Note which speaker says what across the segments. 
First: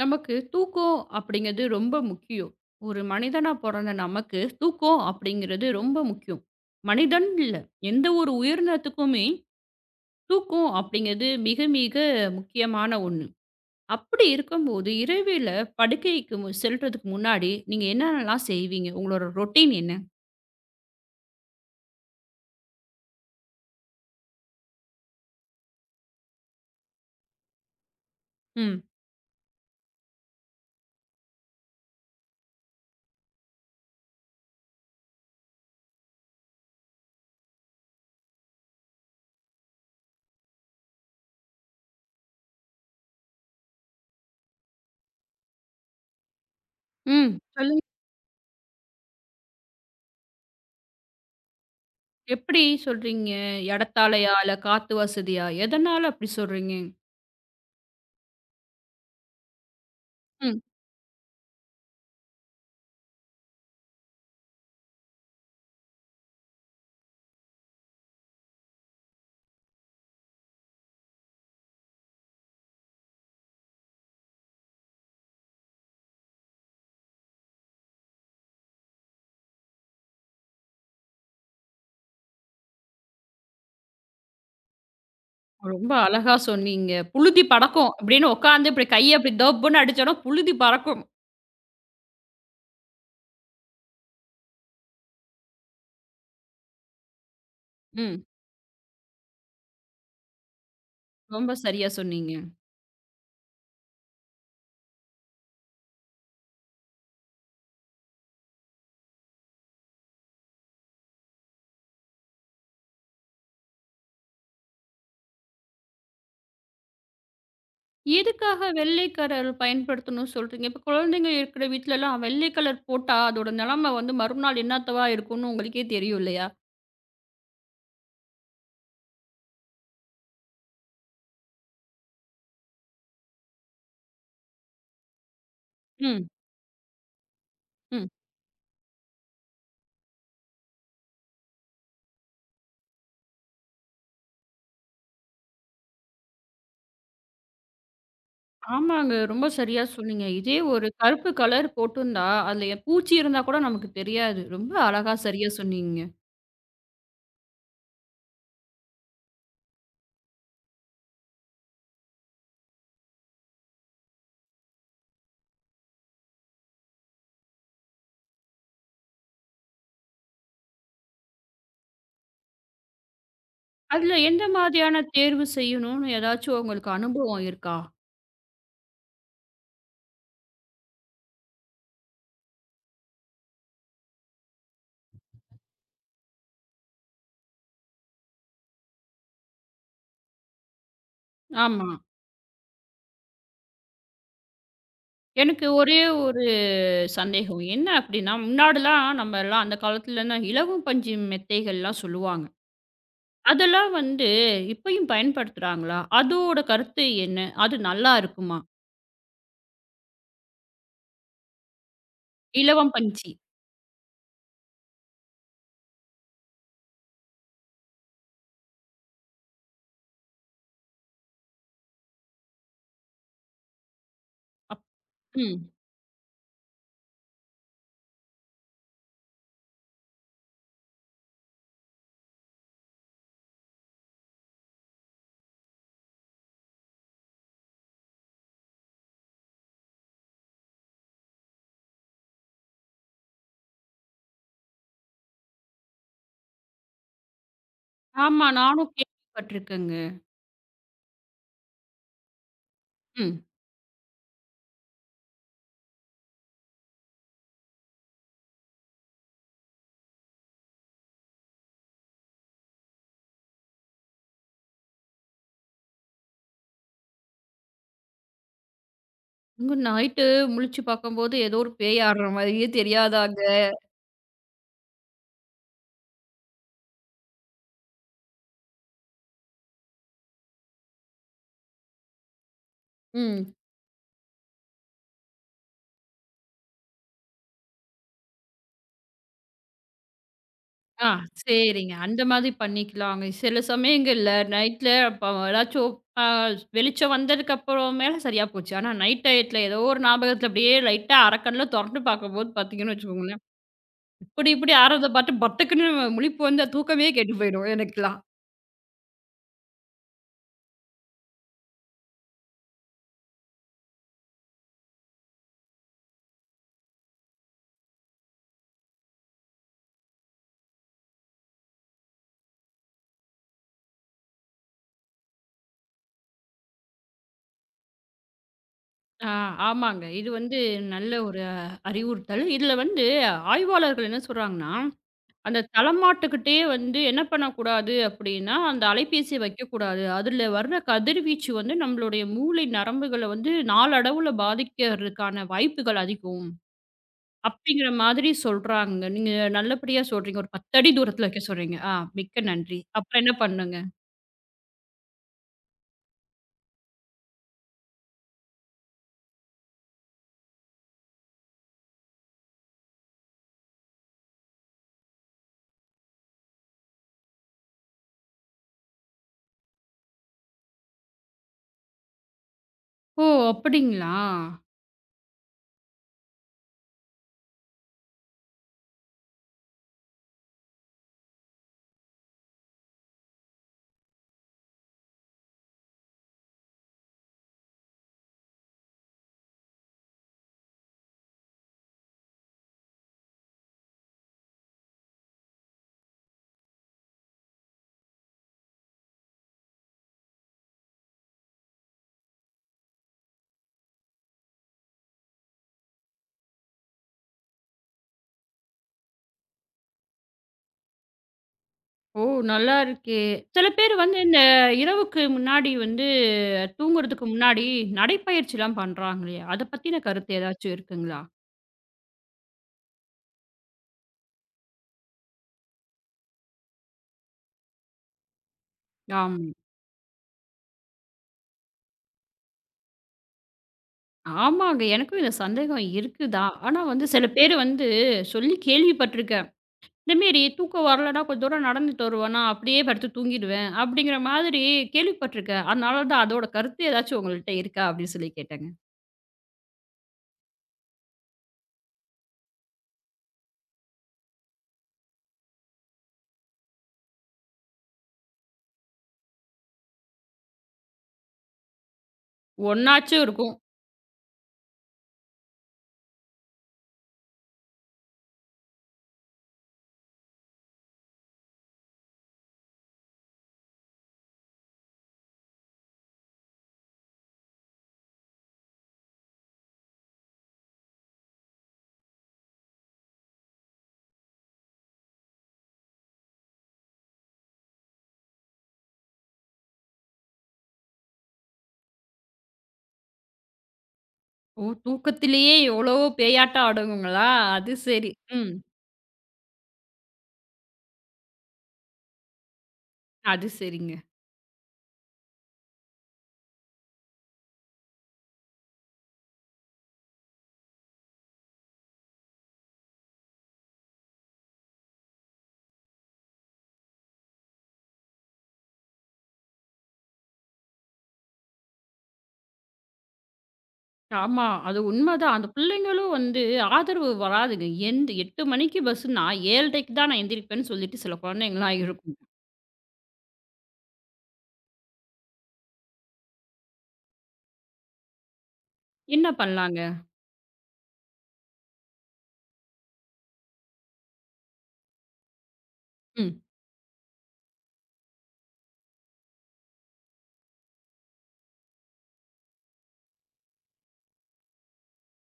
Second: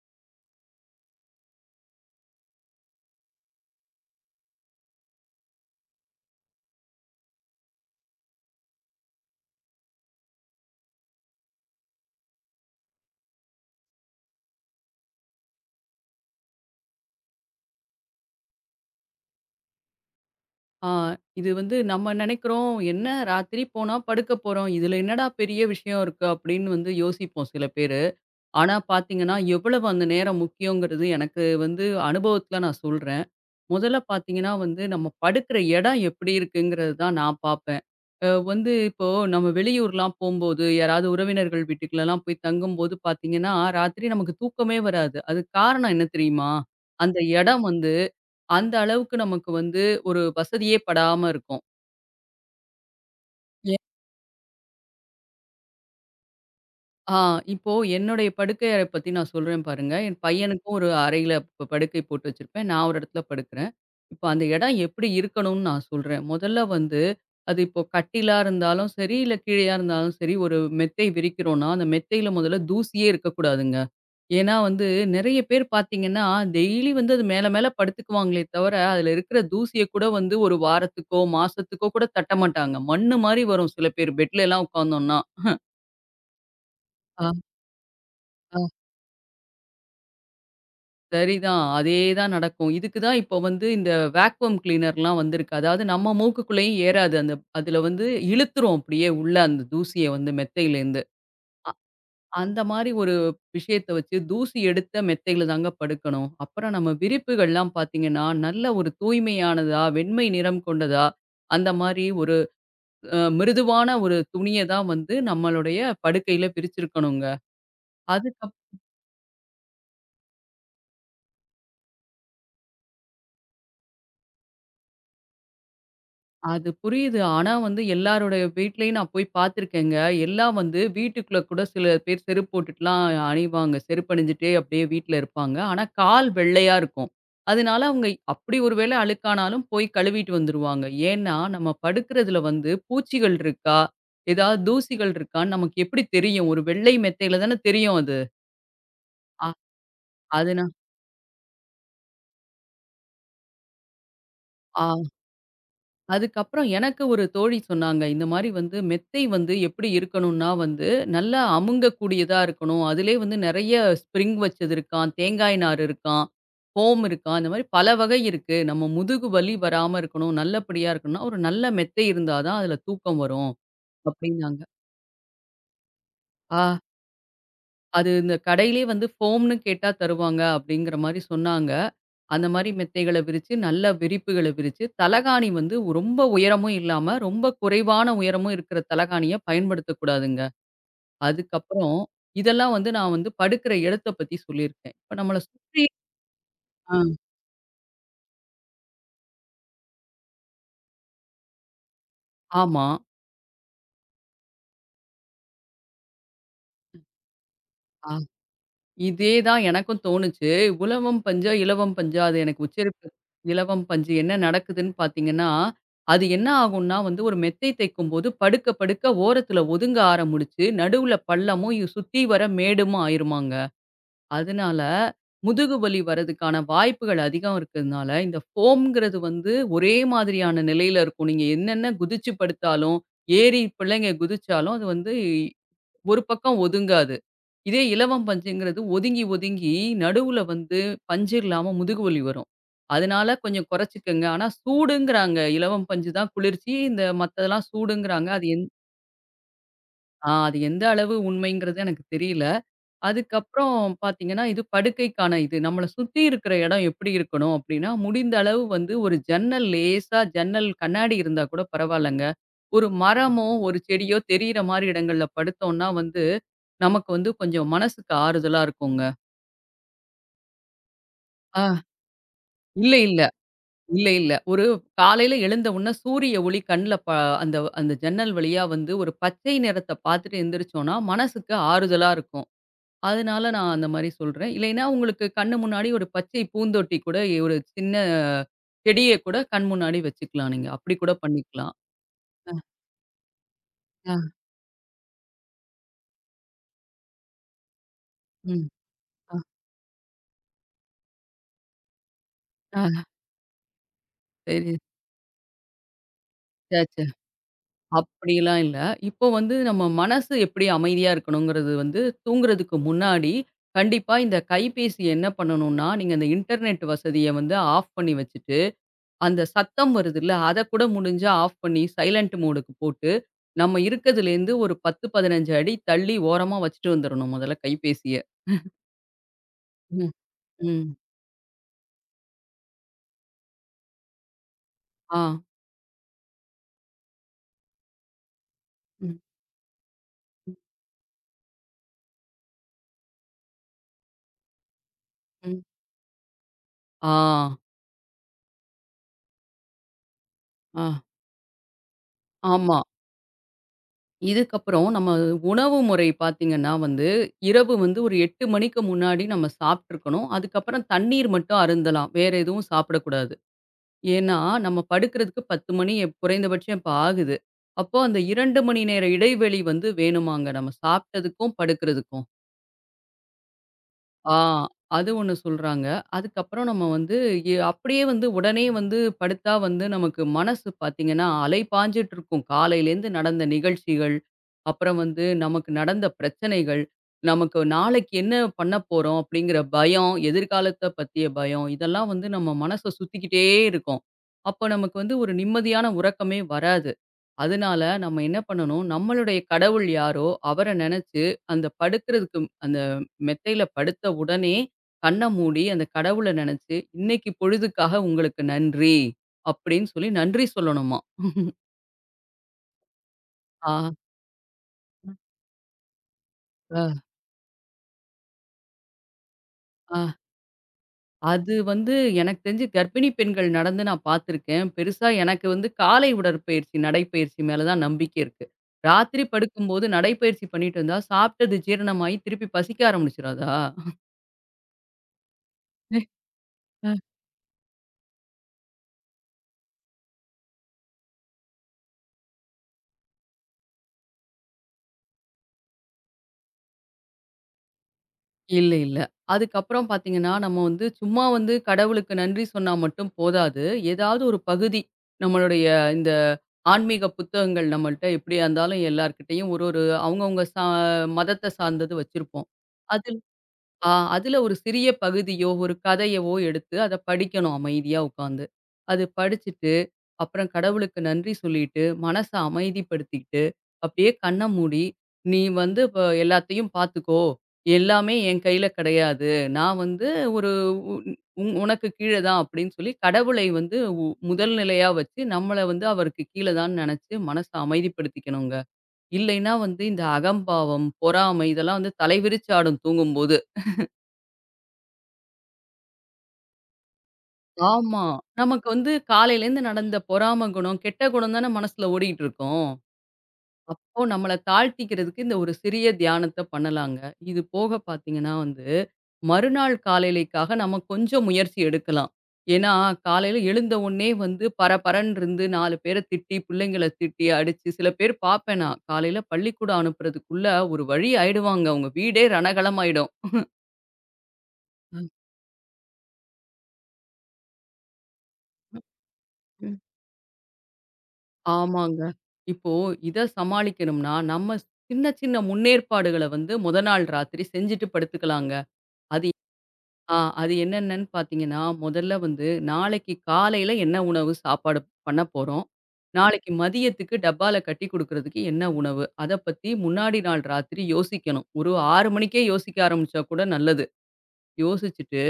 Speaker 1: நமக்கு தூக்கம் அப்படிங்கிறது ரொம்ப முக்கியம். ஒரு மனிதனா பொறந்த நமக்கு தூக்கம் அப்படிங்கிறது ரொம்ப முக்கியம். மனிதன் இல்ல, எந்த ஒரு உயிரினத்துக்குமே தூக்கம் அப்படிங்கிறது மிக மிக முக்கியமான ஒண்ணு. அப்படி இருக்கும்போது இரவில படுக்கைக்கு செல்றதுக்கு முன்னாடி நீங்க என்னென்னலாம் செய்வீங்க? உங்களோட ரொட்டீன் என்ன?
Speaker 2: ஆ, இது வந்து நம்ம நினைக்கிறோம், "என்ன ராத்திரி போனா படுக்க போறோம். இதுல என்னடா பெரிய விஷயம் இருக்கு?" அப்படின்னு வந்து யோசிப்போம் சில பேரு. ஆனா
Speaker 1: ம்.
Speaker 2: பார்த்தீங்கன்னா, எவ்வளவு அந்த நேரம் முக்கியங்கிறது எனக்கு வந்து அனுபவத்துல நான் சொல்றேன். முதல்ல பார்த்தீங்கன்னா வந்து, நம்ம படுக்கிற இடம் எப்படி இருக்குங்கிறது தான் நான் பார்ப்பேன். வந்து இப்போ நம்ம வெளியூர்லாம் போம்போது, யாராவது உறவினர்கள் வீட்டுக்குலலாம் போய் தங்கும்போது பார்த்தீங்கன்னா, ராத்திரி நமக்கு தூக்கமே வராது. அதுக்கு காரணம் என்ன தெரியுமா? அந்த
Speaker 1: ம்.
Speaker 2: இடம்
Speaker 1: சொல்லுங்க.
Speaker 2: வந்து, அந்த அளவுக்கு நமக்கு வந்து ஒரு வசதியே படாம இருக்கும்.
Speaker 1: எப்படி சொல்றீங்க?
Speaker 2: ஏ
Speaker 1: எடத்தாலயா? இல்ல காத்து வசதியா? எதனால அப்படி சொல்றீங்க?
Speaker 2: ஆ இப்போ என்னுடைய படுக்கை அறை பத்தி நான் சொல்றேன் பாருங்க. என்
Speaker 1: ம்.
Speaker 2: பையனுக்கும் ஒரு அறையில படுக்கை போட்டு வச்சிருப்பேன். நான் ஒரு இடத்துல படுக்கிறேன். இப்போ அந்த இடம் எப்படி இருக்கணும்னு நான் சொல்றேன். முதல்ல வந்து அது இப்போ கட்டிலா இருந்தாலும் சரி, இல்ல கீழயா இருந்தாலும் சரி, ஒரு மெத்தை விரிக்கிறோம்னா, அந்த மெத்தையில முதல்ல தூசியே இருக்கக்கூடாதுங்க. ஏன்னா வந்து நெறைய பேர் பார்த்தீங்கன்னா, டெய்லி வந்து அது மேல மேல படுத்துக்குவாங்களே தவிர, அதுல இருக்கிற தூசிய கூட வந்து ஒரு வாரத்துக்கோ, மாசத்துக்கோ கூட தட்ட மாட்டாங்க. மண்ணு மாரி வரும் சில பேர் பெட்லலாம் உட்காந்தோம்னா.
Speaker 1: ரொம்ப அழகா சொன்னீங்க.
Speaker 2: ஆ,
Speaker 1: "புழுதி பறக்கும்" அப்படின்னு
Speaker 2: ஆ.
Speaker 1: உட்கார்ந்து இப்படி கைய அப்படி தப்புன்னு அடிச்சோம்னா, புழுதி பறக்கும்.
Speaker 2: சரிதான். அதே தான் நடக்கும். இதுக்கு தான் இப்போ வந்து இந்த வேக்குவம் கிளீனர்லாம் வந்திருக்கு. அதாவது நம்ம மூக்குக்குள்ளேயும் ஏறாது. அந்த அதில வந்து
Speaker 1: ம்.
Speaker 2: இழுத்துரும் அப்படியே உள்ள அந்த தூசிய வந்து மெத்தையிலேருந்து.
Speaker 1: ரொம்ப சரியா சொன்னீங்க.
Speaker 2: அந்த மாரி ஒரு விஷயத்த வச்சு தூசி எடுத்த மெத்தையில தாங்க படுக்கணும். அப்புறம் நம்ம விரிப்புகள்லாம் பார்த்தீங்கன்னா, நல்ல ஒரு தூய்மையானதா, வெண்மை நிறம் கொண்டதா, அந்த மாரி ஒரு மிருதுவான ஒரு துணிய தான் வந்து நம்மளுடைய படுக்கையில விரிச்சிருக்கணுங்க. அதுக்கப்
Speaker 1: எதுக்காக வெள்ளை கலர் பயன்படுத்தணும்னு சொல்றீங்க? இப்ப குழந்தைங்க இருக்கிற வீட்லலாம் வெள்ளை கலர் போட்டா, அதோட நிலைமை வந்து மறுநாள் என்னத்தவா இருக்கும்னு உங்களுக்கே தெரியும் இல்லையா?
Speaker 2: அது புரியுது. ஆனா வந்து எல்லாருடைய வீட்லயும் நான் போய் பார்த்துருக்கேங்க. எல்லாம் வந்து வீட்டுக்குள்ள கூட சில பேர் செருப்பு போட்டுட்டுலாம் அணிவாங்க. செருப்பு அணிஞ்சுட்டே அப்படியே வீட்ல இருப்பாங்க. ஆனா
Speaker 1: ம்,
Speaker 2: கால் வெள்ளையா இருக்கும். அதனால அவங்க
Speaker 1: ம்.
Speaker 2: அப்படி ஒரு வேளை அழுக்கானாலும் போய் கழுவிட்டு வந்துருவாங்க. ஏன்னா, நம்ம படுக்கிறதுல வந்து பூச்சிகள் இருக்கா? ஏதாவது தூசிகள் இருக்கான்னு நமக்கு எப்படி தெரியும்? ஒரு வெள்ளை மெத்தையில தானே தெரியும் அது.
Speaker 1: ஆமாங்க. ரொம்ப
Speaker 2: அ
Speaker 1: சரியா சொன்னீங்க. இதே
Speaker 2: அதுனா
Speaker 1: ஒரு கருப்பு கலர் போட்டிருந்தா, அதுல பூச்சி இருந்தா கூட நமக்கு தெரியாது. ரொம்ப
Speaker 2: ஆ.
Speaker 1: அழகா சரியா சொன்னீங்க.
Speaker 2: அதுக்கப்புறம் எனக்கு ஒரு தோழி சொன்னாங்க, இந்த மாரி வந்து மெத்தை வந்து எப்படி இருக்கணும்னா வந்து, நல்லா அமுங்கக்கூடியதா இருக்கணும். அதிலயே வந்து நெறைய ஸ்ப்ரிங் வச்சது இருக்காம், தேங்காய் நார் இருக்காம், ஃபோம் இருக்காம். இந்த மாரி பல வகை இருக்கு. நம்ம முதுகு வலி வராம இருக்கணும், நல்லபடியா இருக்கணும்னா, ஒரு நல்ல மெத்தை இருந்தா தான் அதில தூக்கம் வரும்.
Speaker 1: அதுல எந்த
Speaker 2: அப்படின்னாங்க.
Speaker 1: மாதிரியான தேர்வு செய்யணும்னு ஏதாச்சும்
Speaker 2: ஆ.
Speaker 1: உங்களுக்கு அனுபவம் இருக்கா?
Speaker 2: அது இந்த கடையிலேயே வந்து ஃபோம்ன்னு கேட்டா தருவாங்க அப்படிங்கிற மாரி சொன்னாங்க. அந்த மாரி மெத்தைகள விரிச்சு, நல்ல விரிப்புகள விரிச்சு, தலகாணி வந்து ரொம்ப உயரமும் இல்லாம, ரொம்ப குறைவான உயரமும் இருக்கிற தலகாணிய பயன்படுத்தக்கூடாதுங்க.
Speaker 1: ஆமா.
Speaker 2: அதுக்கப்புறம் இதெல்லாம் வந்து நான் வந்து படுக்கிற இடத்த பத்தி சொல்லியிருக்கேன். இப்ப நம்மள
Speaker 1: எனக்கு
Speaker 2: சுற்றி.
Speaker 1: ஒரே ஒரு
Speaker 2: ஆ.
Speaker 1: சந்தேகம். என்ன அப்டின்னா, முன்னாடிலாம் நம்மலாம் அந்த காலத்துலலாம் இலவம் பஞ்சு மெத்தைகள்லாம் சொல்லுவாங்க.
Speaker 2: ஆமா.
Speaker 1: அதெல்லாம் வந்து இப்பயும் பயன்படுத்துறாங்களா? அதோட கருத்து என்ன? அது நல்லா இருக்குமா?
Speaker 2: இதே தான் எனக்கும் தோணுச்சு. உலவம் பஞ்சா, இலவம் பஞ்சா அது எனக்கு
Speaker 1: இலவம்
Speaker 2: உச்சரிப்பு.
Speaker 1: பஞ்சு.
Speaker 2: இலவம் பஞ்சு என்ன நடக்குதுன்னு பார்த்தீங்கன்னா, அது என்ன ஆகும்னா வந்து ஒரு மெத்தை தைக்கும்போது படுக்க படுக்க ஓரத்துல ஒதுங்க ஆரம்பிச்சு, நடுவுல பள்ளமும் சுத்தி வர மேடுமா ஆயிருமாங்க. அதனால
Speaker 1: ம்.
Speaker 2: முதுகு வலி வரதுக்கான வாய்ப்புகள் அதிகம் இருக்கிறதுனால, இந்த ஃபோம்ங்கிறது வந்து ஒரே மாதிரியான நிலையில இருக்கும். நீங்க என்னென்ன குதிச்சு படுத்தாலும், ஏறி பிள்ளைங்க குதிச்சாலும் அது வந்து ஒரு பக்கம் ஒதுங்காது. இதே இலவம் பஞ்சுங்கிறது ஒதுங்கி, ஒதுங்கி நடுவுல வந்து பஞ்சு இல்லாம முதுகு வலி வரும். அதனால கொஞ்சம் குறைச்சுக்கங்க. ஆனா சூடுங்கிறாங்க. இலவம் பஞ்சு தான் குளிர்ச்சி. இந்த மத்ததெல்லாம் சூடுங்கிறாங்க.
Speaker 1: ஆமா, நானும் கேள்விப்பட்டுருக்கேங்க.
Speaker 2: அது எந்த அளவு உண்மைங்கிறது எனக்கு தெரியல.
Speaker 1: ம்.
Speaker 2: அதுக்கப்புறம் பார்த்தீங்கன்னா, இது படுக்கைக்கான இது. நம்மள சுத்தி இருக்கிற இடம் எப்படி இருக்கணும் அப்படின்னா, முடிந்த அளவு வந்து ஒரு ஜன்னல் லேசா ஜன்னல் கண்ணாடி இருந்தா கூட பரவாயில்லங்க. ஒரு மரமோ, ஒரு செடியோ தெரியிற மாரி இடங்கள்ல படுத்தோம்னா வந்து, நமக்கு வந்து கொஞ்சம் மனசுக்கு ஆறுதலா இருக்குங்க.
Speaker 1: இங்க நைட்டு முழிச்சு பார்க்கும்போது ஏதோ
Speaker 2: ஆ
Speaker 1: ஒரு பேய் ஆடுற மாதிரியே
Speaker 2: இல்ல, இல்ல.
Speaker 1: தெரியாதாங்க.
Speaker 2: இல்ல, இல்ல. ஒரு காலையில எழுந்த உடனே சூரிய ஒளி கண்ல அந்த அந்த ஜன்னல் வழியா வந்து ஒரு பச்சை நிறத்த பார்த்துட்டு எந்திரிச்சோம்னா, மனசுக்கு ஆறுதலா இருக்கும். அதனால
Speaker 1: ம்.
Speaker 2: நான் அந்த மாரி சொல்றேன். இல்லைன்னா உங்களுக்கு கண்ணு முன்னாடி ஒரு பச்சை பூந்தொட்டி கூட ஒரு சின்ன செடிய கூட கண் முன்னாடி வச்சுக்கலாம் நீங்க. அப்படி
Speaker 1: ஆ
Speaker 2: கூட பண்ணிக்கலாம்.
Speaker 1: சரிங்க. அந்த மாதிரி பண்ணிக்கலாங்க. சில
Speaker 2: ஆ.
Speaker 1: சமயங்கள்ல நைட்ல அப்ப ஏதாச்சும் அ வெளிச்சம் வந்ததுக்கு அப்புறம் மேல சரியா
Speaker 2: ம்.
Speaker 1: போச்சு. ஆனா நைட்
Speaker 2: ஆ.
Speaker 1: டயத்துல ஏதோ ஒரு ஞாபகத்துல அப்படியே லைட்டா அரக்கண்ல தொறந்து பார்க்கும்போது பார்த்தீங்கன்னு
Speaker 2: ஆ.
Speaker 1: வச்சுக்கோங்களேன், இப்படி இப்படி
Speaker 2: சரி.
Speaker 1: ஆறத பார்த்து பட்டுக்குன்னு முழிப்பு வந்து
Speaker 2: ச்சே ச்சே.
Speaker 1: தூக்கமே கெட்டு போயிடும் எனக்கெல்லாம்.
Speaker 2: அப்படிலாம் இல்ல. இப்போ வந்து நம்ம மனசு எப்படி அமைதியா இருக்கணுங்கிறது வந்து தூங்குறதுக்கு முன்னாடி கண்டிப்பா இந்த கைபேசி என்ன பண்ணணும்னா, நீங்க அந்த இன்டர்நெட் வசதிய வந்து ஆஃப் பண்ணி வச்சுட்டு அந்த சத்தம் வருதுல்ல, அதக்கூட முடிஞ்சா ஆஃப் பண்ணி சைலன்ட் மோடுக்கு போட்டு, நம்ம இருக்கதுலேருந்து ஒரு 10, 15 அடி தள்ளி ஓரமா வச்சுட்டு வந்துரணும் முதல்ல கைபேசிய.
Speaker 1: ஆ ஆமாங்க.
Speaker 2: ம்,
Speaker 1: இது வந்து
Speaker 2: ம்,
Speaker 1: நல்ல ஒரு அறிவுறுத்தல். இதுல வந்து ஆய்வாளர்கள் என்ன சொல்றாங்கன்னா
Speaker 2: ஆ.
Speaker 1: அந்த தலைமாட்டுக்கிட்டே வந்து என்ன பண்ணக்கூடாது அப்படின்னா, அந்த
Speaker 2: ம்,
Speaker 1: அலைபேசிய வைக்கக்கூடாது. அதுல
Speaker 2: ம்,
Speaker 1: வர்ற கதிர்வீச்சு வந்து நம்மளுடைய மூளை நரம்புகள வந்து நாளடைவுல பாதிக்கிறதுக்கான
Speaker 2: ம்.
Speaker 1: வாய்ப்புகள் அதிகம்.
Speaker 2: ஆ,
Speaker 1: அப்படிங்கிற மாதிரி சொல்றாங்க. நீங்க நல்லபடியா சொல்றீங்க. ஒரு 10
Speaker 2: ஆ,
Speaker 1: அடி தூரத்துல வைக்க சொல்றீங்க. ஆ மிக்க
Speaker 2: ஆமா.
Speaker 1: நன்றி. அப்புறம் என்ன பண்ணுங்க?
Speaker 2: இதுக்கப்புறம் நம்ம உணவு முறை பார்த்தீங்கன்னா வந்து, இரவு வந்து ஒரு 8 மணிக்கு முன்னாடி நம்ம சாப்ட்டுருக்கணும். அதுக்கப்புறம் தண்ணீர் மட்டும் அருந்தலாம். வேற எதுவும் சாப்பிடக்கூடாது. ஏன்னா, நம்ம படுக்கிறதுக்கு 10 மணி எப் குறைந்தபட்சம் இப்ப ஆகுது. அப்போ அந்த 2 மணி நேர இடைவெளி வந்து வேணுமாங்க. நம்ம சாப்பிட்டதுக்கும், படுக்கிறதுக்கும்.
Speaker 1: ஓ! அப்படிங்களா?
Speaker 2: ஆ, அது ஒண்ணு சொல்றாங்க. அதுக்கப்புறம் நம்ம வந்து அப்படியே வந்து உடனே வந்து படுத்தா வந்து நமக்கு மனசு பார்த்தீங்கன்னா, அலைபாஞ்சுட்டு இருக்கும். காலையிலேருந்து நடந்த நிகழ்ச்சிகள், அப்புறம் வந்து நமக்கு நடந்த பிரச்சனைகள், நமக்கு நாளைக்கு என்ன பண்ண போறோம் அப்படிங்கிற பயம், எதிர்காலத்த பத்திய பயம், இதெல்லாம் வந்து நம்ம மனச சுத்திக்கிட்டே இருக்கும். அப்போ நமக்கு வந்து ஒரு நிம்மதியான உறக்கமே வராது. அதனால நம்ம என்ன பண்ணணும், நம்மளுடைய கடவுள் யாரோ அவர நெனச்சு அந்த படுக்கிறதுக்கு அந்த மெத்தையில படுத்த உடனே கண்ண மூடி அந்த கடவுள நெனச்சு, "இன்னைக்கு பொழுதுக்காக உங்களுக்கு நன்றி" அப்படின்னு சொல்லி நன்றி சொல்லணுமாம்.
Speaker 1: ஓ! நல்லா இருக்கே. சில
Speaker 2: ஆ,
Speaker 1: பேர் வந்து இந்த இரவுக்கு முன்னாடி வந்து
Speaker 2: அ,
Speaker 1: தூங்குறதுக்கு முன்னாடி நடைப்பயிற்சிலாம் பண்றாங்க இல்லையா? அத
Speaker 2: அ
Speaker 1: பத்தின கருத்து ஏதாச்சும் இருக்குங்களா?
Speaker 2: அது வந்து எனக்கு தெரிஞ்சு கர்ப்பிணி பெண்கள் நடந்து நான் பார்த்துருக்கேன். பெருசா எனக்கு வந்து காலை உடற்பயிற்சி, நடைப்பயிற்சி மேல தான் நம்பிக்கை இருக்கு. ராத்திரி
Speaker 1: ஆமா.
Speaker 2: படுக்கும்போது நடைப்பயிற்சி பண்ணிட்டு இருந்தா, சாப்பிட்டது ஜீரணமாயி திருப்பி பசிக்க ஆரம்பிச்சுராதா?
Speaker 1: ஆமாங்க. எனக்கும் இந்த சந்தேகம் இருக்கு தான். ஆனா வந்து சில பேரு வந்து சொல்லி கேள்விப்பட்டுருக்கேன். இந்த மாரி தூக்கம் வரலன்னா கொஞ்சம் தூரம் நடந்துட்டு வருவேனா, அப்படியே படுத்து தூங்கிடுவேன். அப்படிங்கிற மாதிரி கேள்விப்பட்டுருக்கேன். அதனால தான் அதோட கருத்து ஏதாச்சும் உங்கள்ட்ட இருக்கா? அப்படின்னு சொல்லி கேட்டேங்க.
Speaker 2: இல்ல, இல்ல. அதுக்கப்புறம் பார்த்தீங்கன்னா, நம்ம வந்து சும்மா வந்து கடவுளுக்கு நன்றி சொன்னா மட்டும் போதாது. ஏதாவது ஒரு பகுதி, நம்மளுடைய இந்த ஆன்மீக புத்தகங்கள் நம்மள்ட்ட எப்படியா இருந்தாலும் எல்லார்கிட்டயும் ஒரு ஒரு அவங்கவங்க மதத்த சார்ந்தது வச்சிருப்போம். அதில்
Speaker 1: ஒண்ணாச்சும் இருக்கும்.
Speaker 2: ஆ அதில ஒரு சிறிய பகுதியோ, ஒரு கதையவோ எடுத்து அத படிக்கணும் அமைதியா உட்காந்து. அது படிச்சுட்டு அப்புறம் கடவுளுக்கு நன்றி சொல்லிட்டு, மனச அமைதிப்படுத்திக்கிட்டு, அப்படியே கண்ண மூடி, "நீ வந்து இப்ப எல்லாத்தையும் பார்த்துக்கோ. எல்லாமே என் கையில கிடையாது. நான் வந்து ஒரு உ உன் உனக்கு கீழ தான்" அப்படின்னு சொல்லி கடவுளை வந்து முதல் நிலையா வச்சு, நம்மள வந்து அவருக்கு கீழ தான்னு நெனச்சு மனச அமைதிப்படுத்திக்கணுங்க. இல்லைன்னா வந்து இந்த அகம்பாவம், பொறாமை இதெல்லாம் வந்து தலைவிரிச்சு ஆடும் தூங்கும்போது.
Speaker 1: ஓ! தூக்கத்திலேயே எவ்வளவோ பேயாட்டம் ஆடுங்களா? அது
Speaker 2: ஆமா.
Speaker 1: சரி. ம்.
Speaker 2: நமக்கு வந்து காலையிலேருந்து நடந்த பொறாம குணம், கெட்ட குணம் தானே மனசுல ஓடிக்கிட்டு இருக்கும்.
Speaker 1: அது சரிங்க.
Speaker 2: அப்போ நம்மள தாழ்த்திக்கிறதுக்கு இந்த ஒரு சிறிய தியானத்த பண்ணலாங்க. இது போக பார்த்தீங்கன்னா வந்து, மறுநாள் காலையிலைக்காக நம்ம கொஞ்சம் முயற்சி எடுக்கலாம். ஏன்னா, காலையில எழுந்த உடனே வந்து பரபரன்னு இருந்து 4 பேர திட்டி, பிள்ளைங்கள திட்டி, அடிச்சு சில பேர் பார்ப்பேன் நான். காலையில பள்ளிக்கூடம் அனுப்புறதுக்குள்ள ஒரு வழி ஆயிடுவாங்க. அவங்க வீடே ரணகளமாயிடும்.
Speaker 1: ஆமா. அது
Speaker 2: ம்,
Speaker 1: உண்மதான். அந்த பிள்ளைங்களும் வந்து ஆதரவு வராதுங்க. எந்த 8 மணிக்கு பஸ்ஸுன்னா
Speaker 2: ம்.
Speaker 1: 7:30க்கு தான் நான் எந்திரிப்பேன்னு சொல்லிட்டு சில குழந்தைங்கலாம்
Speaker 2: ஆமாங்க.
Speaker 1: இருக்கும்.
Speaker 2: இப்போ இத சமாளிக்கணும்னா, நம்ம சின்ன சின்ன முன்னேற்பாடுகள வந்து மொத நாள் ராத்திரி செஞ்சுட்டு படுத்துக்கலாங்க.
Speaker 1: என்ன
Speaker 2: அது.
Speaker 1: பண்ணலாங்க?
Speaker 2: அது என்னென்னன்னு பார்த்தீங்கன்னா, முதல்ல வந்து நாளைக்கு காலையில என்ன உணவு சாப்பாடு பண்ண போறோம்?
Speaker 1: ம்.
Speaker 2: நாளைக்கு மதியத்துக்கு டப்பால கட்டி குடுக்குறதுக்கு என்ன உணவு? அத பத்தி முன்னாடி நாள் ராத்திரி யோசிக்கணும். ஒரு 6 மணிக்கே யோசிக்க ஆரம்பிச்சா கூட நல்லது. யோசிச்சுட்டு,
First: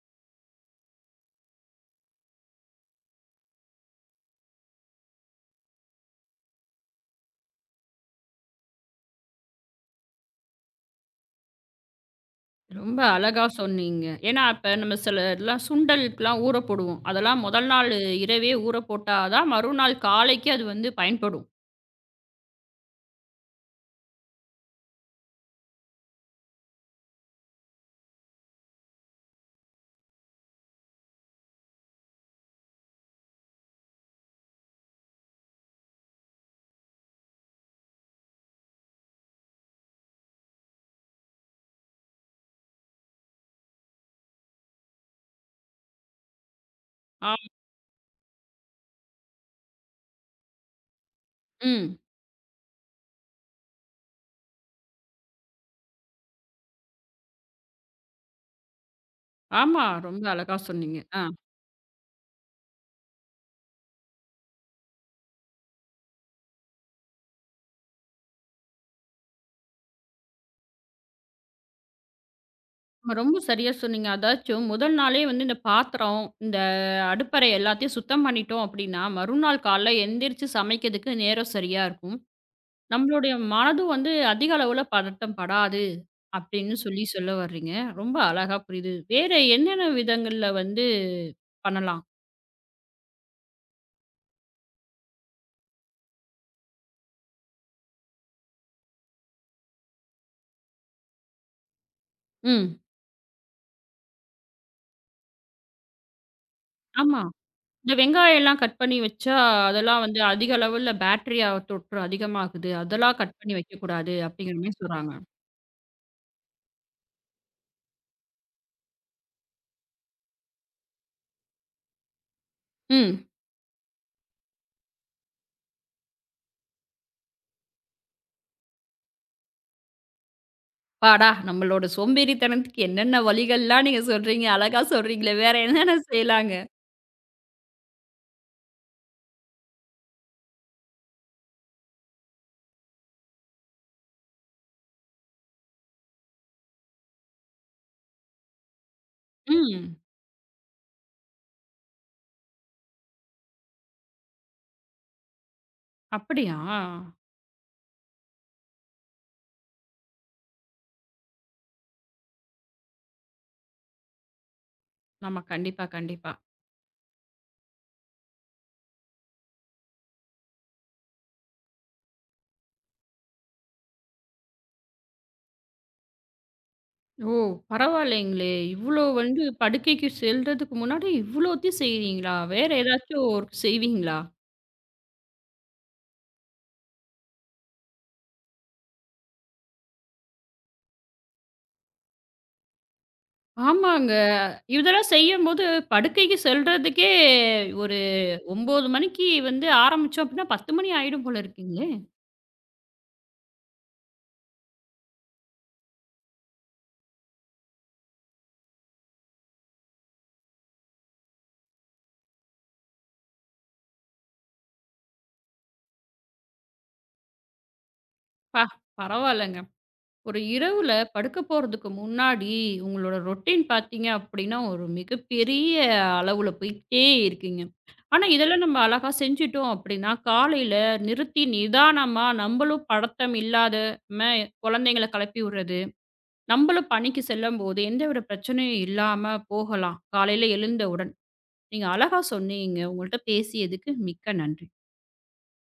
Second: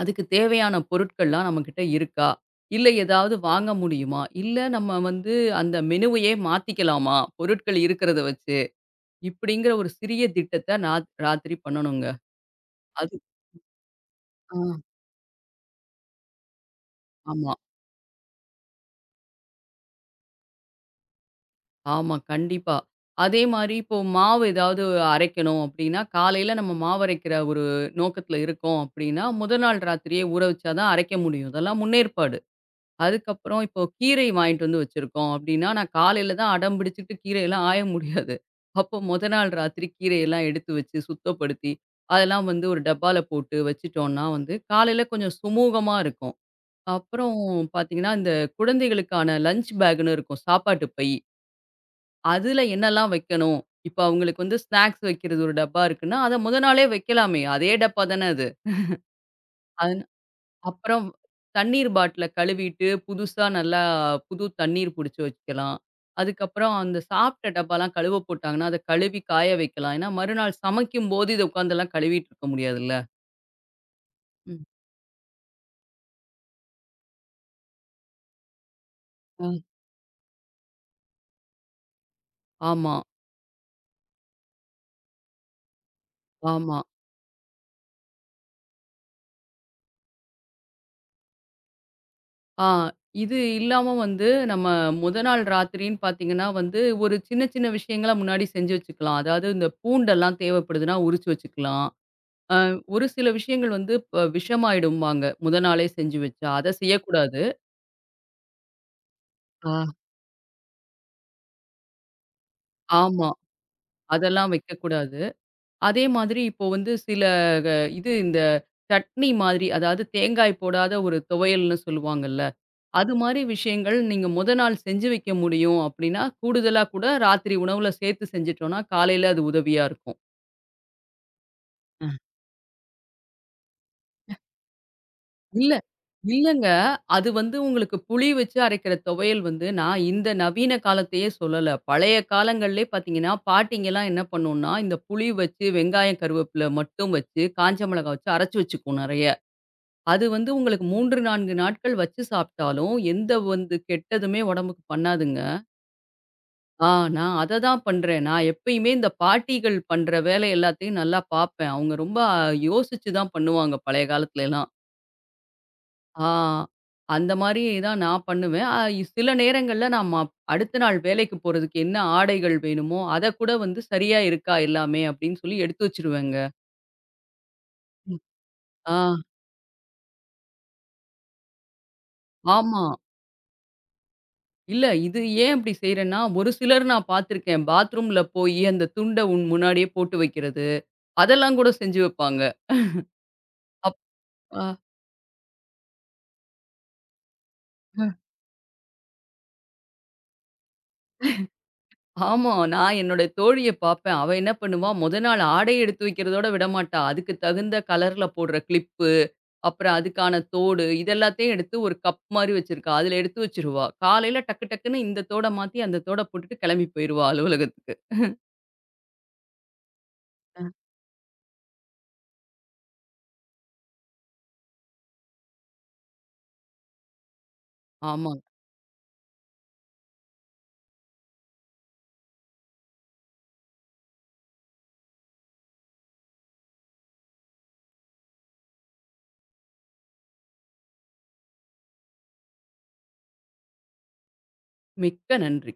Speaker 2: அதுக்கு தேவையான பொருட்கள்லாம் நம்மகிட்ட இருக்கா? இல்ல ஏதாவது வாங்க முடியுமா? இல்ல நம்ம வந்து அந்த மெனுவையே மாத்திக்கலாமா? பொருட்கள் இருக்கிறத வச்சு. இப்படிங்கிற ஒரு சிறிய திட்டத்த ராத்திரி பண்ணணுங்க.
Speaker 1: ரொம்ப
Speaker 2: அது.
Speaker 1: அழகா சொன்னீங்க. ஏன்னா,
Speaker 2: ஆ
Speaker 1: இப்ப நம்ம சில இதெல்லாம் சுண்டலுக்குலாம் ஊற போடுவோம். அதெல்லாம்
Speaker 2: ஆமா.
Speaker 1: முதல் நாள் இரவே ஊற போட்டா தான் மறுநாள் காலைக்கு அது வந்து பயன்படும்.
Speaker 2: ஆமா, கண்டிப்பா. அதே மாரி இப்போ மாவு ஏதாவது அரைக்கணும் அப்டின்னா, காலையில நம்ம மாவரைக்கிற ஒரு நோக்கத்துல இருக்கோம் அப்டின்னா, முதல் நாள் ராத்திரியே ஊற வச்சா தான் அரைக்க முடியும். இதெல்லாம் முன்னேற்பாடு. அதுக்கப்புறம் இப்போ கீரை வாங்கிட்டு வந்து வச்சிருக்கோம் அப்டின்னா, நான் காலையில தான் அடம் பிடிச்சுட்டு கீரையெல்லாம் ஆய முடியாது. அப்போ மொத நாள் ராத்திரி கீரையெல்லாம் எடுத்து வச்சு, சுத்தப்படுத்தி, அதெல்லாம் வந்து ஒரு டப்பால போட்டு வச்சுட்டோம்னா வந்து, காலையில கொஞ்சம் சுமூகமா இருக்கும். அப்புறம்
Speaker 1: ஆம்.
Speaker 2: பாத்தீங்கன்னா, இந்த குழந்தைகளுக்கான லஞ்ச் பேக்குன்னு இருக்கும். சாப்பாட்டு பை.
Speaker 1: ம்.
Speaker 2: அதுல என்னெல்லாம் வைக்கணும்? இப்ப அவங்களுக்கு வந்து ஸ்நாக்ஸ் வைக்கிறது ஒரு டப்பா இருக்குன்னா, அத முத நாளே வைக்கலாமே! அதே டப்பா தானே அது.
Speaker 1: ஆமா.
Speaker 2: அதன்
Speaker 1: ரொம்ப அழகா சொன்னீங்க.
Speaker 2: அப்புறம்
Speaker 1: ஆ.
Speaker 2: தண்ணீர் பாட்டில கழுவிட்டு, புதுசா நல்லா புது தண்ணீர் புடிச்சு வச்சுக்கலாம். அதுக்கப்புறம் அந்த சாப்பிட்ட டப்பாலாம் கழுவ போட்டாங்கன்னா, அத கழுவி காய வைக்கலாம். ஏன்னா, மறுநாள் சமைக்கும்போது இத உட்காந்துலாம் கழுவிட்டு இருக்க முடியாதுல்ல.
Speaker 1: ஆமா ரொம்ப சரியா சொன்னீங்க.
Speaker 2: ம்.
Speaker 1: அதாச்சும் முதல் நாளே வந்து இந்த பாத்திரம், இந்த அடுப்பறை எல்லாத்தையும் சுத்தம் பண்ணிட்டோம் அப்டின்னா,
Speaker 2: அ.
Speaker 1: மறுநாள் காலைல எந்திரிச்சு சமைக்கிறதுக்கு நேரம் சரியா இருக்கும்.
Speaker 2: ஆமா,
Speaker 1: நம்மளுடைய மனதும் வந்து அதிக அளவுல பதட்டம் படாது, அப்டின்னு
Speaker 2: ஆமா.
Speaker 1: சொல்லி சொல்ல வர்றீங்க. ரொம்ப அழகா புரியுது. வேற என்னென்ன விதங்கள்ல வந்து பண்ணலாம்.
Speaker 2: ஆ இது இல்லாம வந்து நம்ம முத நாள் ராத்திரின்னு பார்த்தீங்கன்னா வந்து, ஒரு சின்ன சின்ன விஷயங்கள முன்னாடி செஞ்சு வச்சுக்கலாம். அதாவது இந்த பூண்டெல்லாம் தேவைப்படுதுன்னா உரிச்சு வச்சுக்கலாம். அ
Speaker 1: ம்.
Speaker 2: ஒரு சில விஷயங்கள் வந்து விஷமாயிடும்பாங்க. முத நாளே செஞ்சு வச்சா. அத
Speaker 1: ஆமா.
Speaker 2: செய்யக்கூடாது.
Speaker 1: இந்த வெங்காயம்லாம் கட் பண்ணி வச்சா,
Speaker 2: ஆ.
Speaker 1: அதெல்லாம் வந்து அதிக அளவுல பேட்டரியா தொற்று அதிகமாகுது. அதெல்லாம்
Speaker 2: ஆமா.
Speaker 1: கட் பண்ணி வைக்கக்கூடாது
Speaker 2: அதெல்லாம்
Speaker 1: அப்படிங்கிற மாரி சொல்றாங்க.
Speaker 2: வைக்கக்கூடாது. அதே மாதிரி இப்போ வந்து சில க இது இந்த சட்னி மாதிரி, அதாவது தேங்காய் போடாத ஒரு துவையல்னு சொல்லுவாங்கல்ல. அது
Speaker 1: ம்.
Speaker 2: மாரி விஷயங்கள் நீங்க மொத நாள் செஞ்சு வைக்க முடியும் அப்படின்னா, கூடுதலா கூட ராத்திரி உணவுல சேர்த்து செஞ்சுட்டோம்னா, காலையில அது உதவியா இருக்கும்.
Speaker 1: அப்பாடா! நம்மளோட
Speaker 2: அ.
Speaker 1: சோம்பேறித்தனத்துக்கு என்னென்ன வழிகள்லாம் நீங்க சொல்றீங்க. அழகா சொல்றீங்களே! வேற
Speaker 2: இல்ல.
Speaker 1: என்னென்ன செய்யலாங்க?
Speaker 2: இல்லங்க. அது வந்து உங்களுக்கு புளி வச்சு அரைக்கிற துவையல் வந்து நான் இந்த நவீன காலத்தையே சொல்லல. பழைய காலங்கள்லயே பார்த்தீங்கன்னா, பாட்டிங்கலாம் என்ன பண்ணும்னா, இந்த புளி வச்சு, வெங்காயம், கருவேப்பில மட்டும் வச்சு, காஞ்ச மிளகாய் வச்சு அரைச்சு வச்சுக்கும் நெறைய.
Speaker 1: ம்.
Speaker 2: அது வந்து உங்களுக்கு 3, 4 நாட்கள் வச்சு சாப்பிட்டாலும், எந்த வந்து கெட்டதுமே உடம்புக்கு பண்ணாதுங்க.
Speaker 1: அப்படியா?
Speaker 2: ஆ நான் அத தான் பண்றேன். நான் எப்பயுமே இந்த பாட்டிகள் பண்ற வேலை எல்லாத்தையும் நல்லா பார்ப்பேன். அவங்க ரொம்ப யோசிச்சு தான் பண்ணுவாங்க பழைய காலத்துலலாம்.
Speaker 1: ஆமா. கண்டிப்பா,
Speaker 2: ஆ
Speaker 1: கண்டிப்பா.
Speaker 2: அந்த மாரி தான் நான் பண்ணுவேன். சில நேரங்கள்ல நான் அடுத்த நாள் வேலைக்கு போறதுக்கு என்ன ஆடைகள் வேணுமோ, அத கூட வந்து சரியா இருக்கா எல்லாமே அப்படின்னு சொல்லி எடுத்து வச்சுருவேங்க.
Speaker 1: ஓ! பரவாயில்லைங்களே!
Speaker 2: ஆ
Speaker 1: இவ்ளோ வந்து படுக்கைக்கு செல்றதுக்கு முன்னாடி இவ்ளோத்தையும் செய்றீங்களா? வேற
Speaker 2: ஆமா.
Speaker 1: ஏதாச்சும் ஒரு செய்வீங்களா?
Speaker 2: இல்ல. இது ஏன் அப்படி செய்றேன்னா, ஒரு சிலர் நான் பார்த்துருக்கேன். பாத்ரூம்ல போயி அந்த துண்ட உன் முன்னாடியே போட்டு வைக்கிறது. அதெல்லாம் கூட செஞ்சு வைப்பாங்க. அப்
Speaker 1: ஆமாங்க.
Speaker 2: அ.
Speaker 1: இதெல்லாம் செய்யும்போது படுக்கைக்கு செல்றதுக்கே ஒரு 9 மணிக்கு வந்து ஆரம்பிச்சோம் அப்படின்னா 10 மணி ஆயிடும் போல இருக்குங்களே!
Speaker 2: ஆமா. நான் என்னோட தோழிய பார்ப்பேன். அவ என்ன பண்ணுவா, மொத நாள் ஆடை எடுத்து வைக்கிறதோட விடமாட்டா. அதுக்கு தகுந்த கலர்ல போடுற கிளிப்பு, அப்புறம் அதுக்கான தோடு இது எல்லாத்தையும் எடுத்து ஒரு கப் மாரி வச்சிருக்கா. அதுல எடுத்து வச்சுருவா. காலையில டக்கு டக்குன்னு இந்த தோட மாத்தி, அந்த தோட போட்டுட்டு கெளம்பி போயிருவா அலுவலகத்துக்கு.
Speaker 1: அப்பா! பரவாயில்லங்க. ஒரு
Speaker 2: அ.
Speaker 1: இரவுல படுக்க போறதுக்கு முன்னாடி உங்களோட ரொட்டீன் பார்த்தீங்க அப்படின்னா, ஒரு மிகப்பெரிய அளவுல போயிட்டே இருக்குங்க. ஆனா,
Speaker 2: ஆமா.
Speaker 1: இதெல்லாம் நம்ம அழகா செஞ்சுட்டோம் அப்படின்னா, காலையில நிறுத்தி நிதானமா நம்மளும் படத்தம் இல்லாதம குழந்தைங்கள கிளப்பி விடுறது, நம்மளும் பணிக்கு செல்லும்போது எந்தவித பிரச்சனையும் இல்லாம போகலாம். காலையில எழுந்த உடனே. நீங்க அழகா சொன்னீங்க. உங்கள்ட்ட பேசியதுக்கு மிக்க நன்றி.
Speaker 2: மிக்க நன்றி.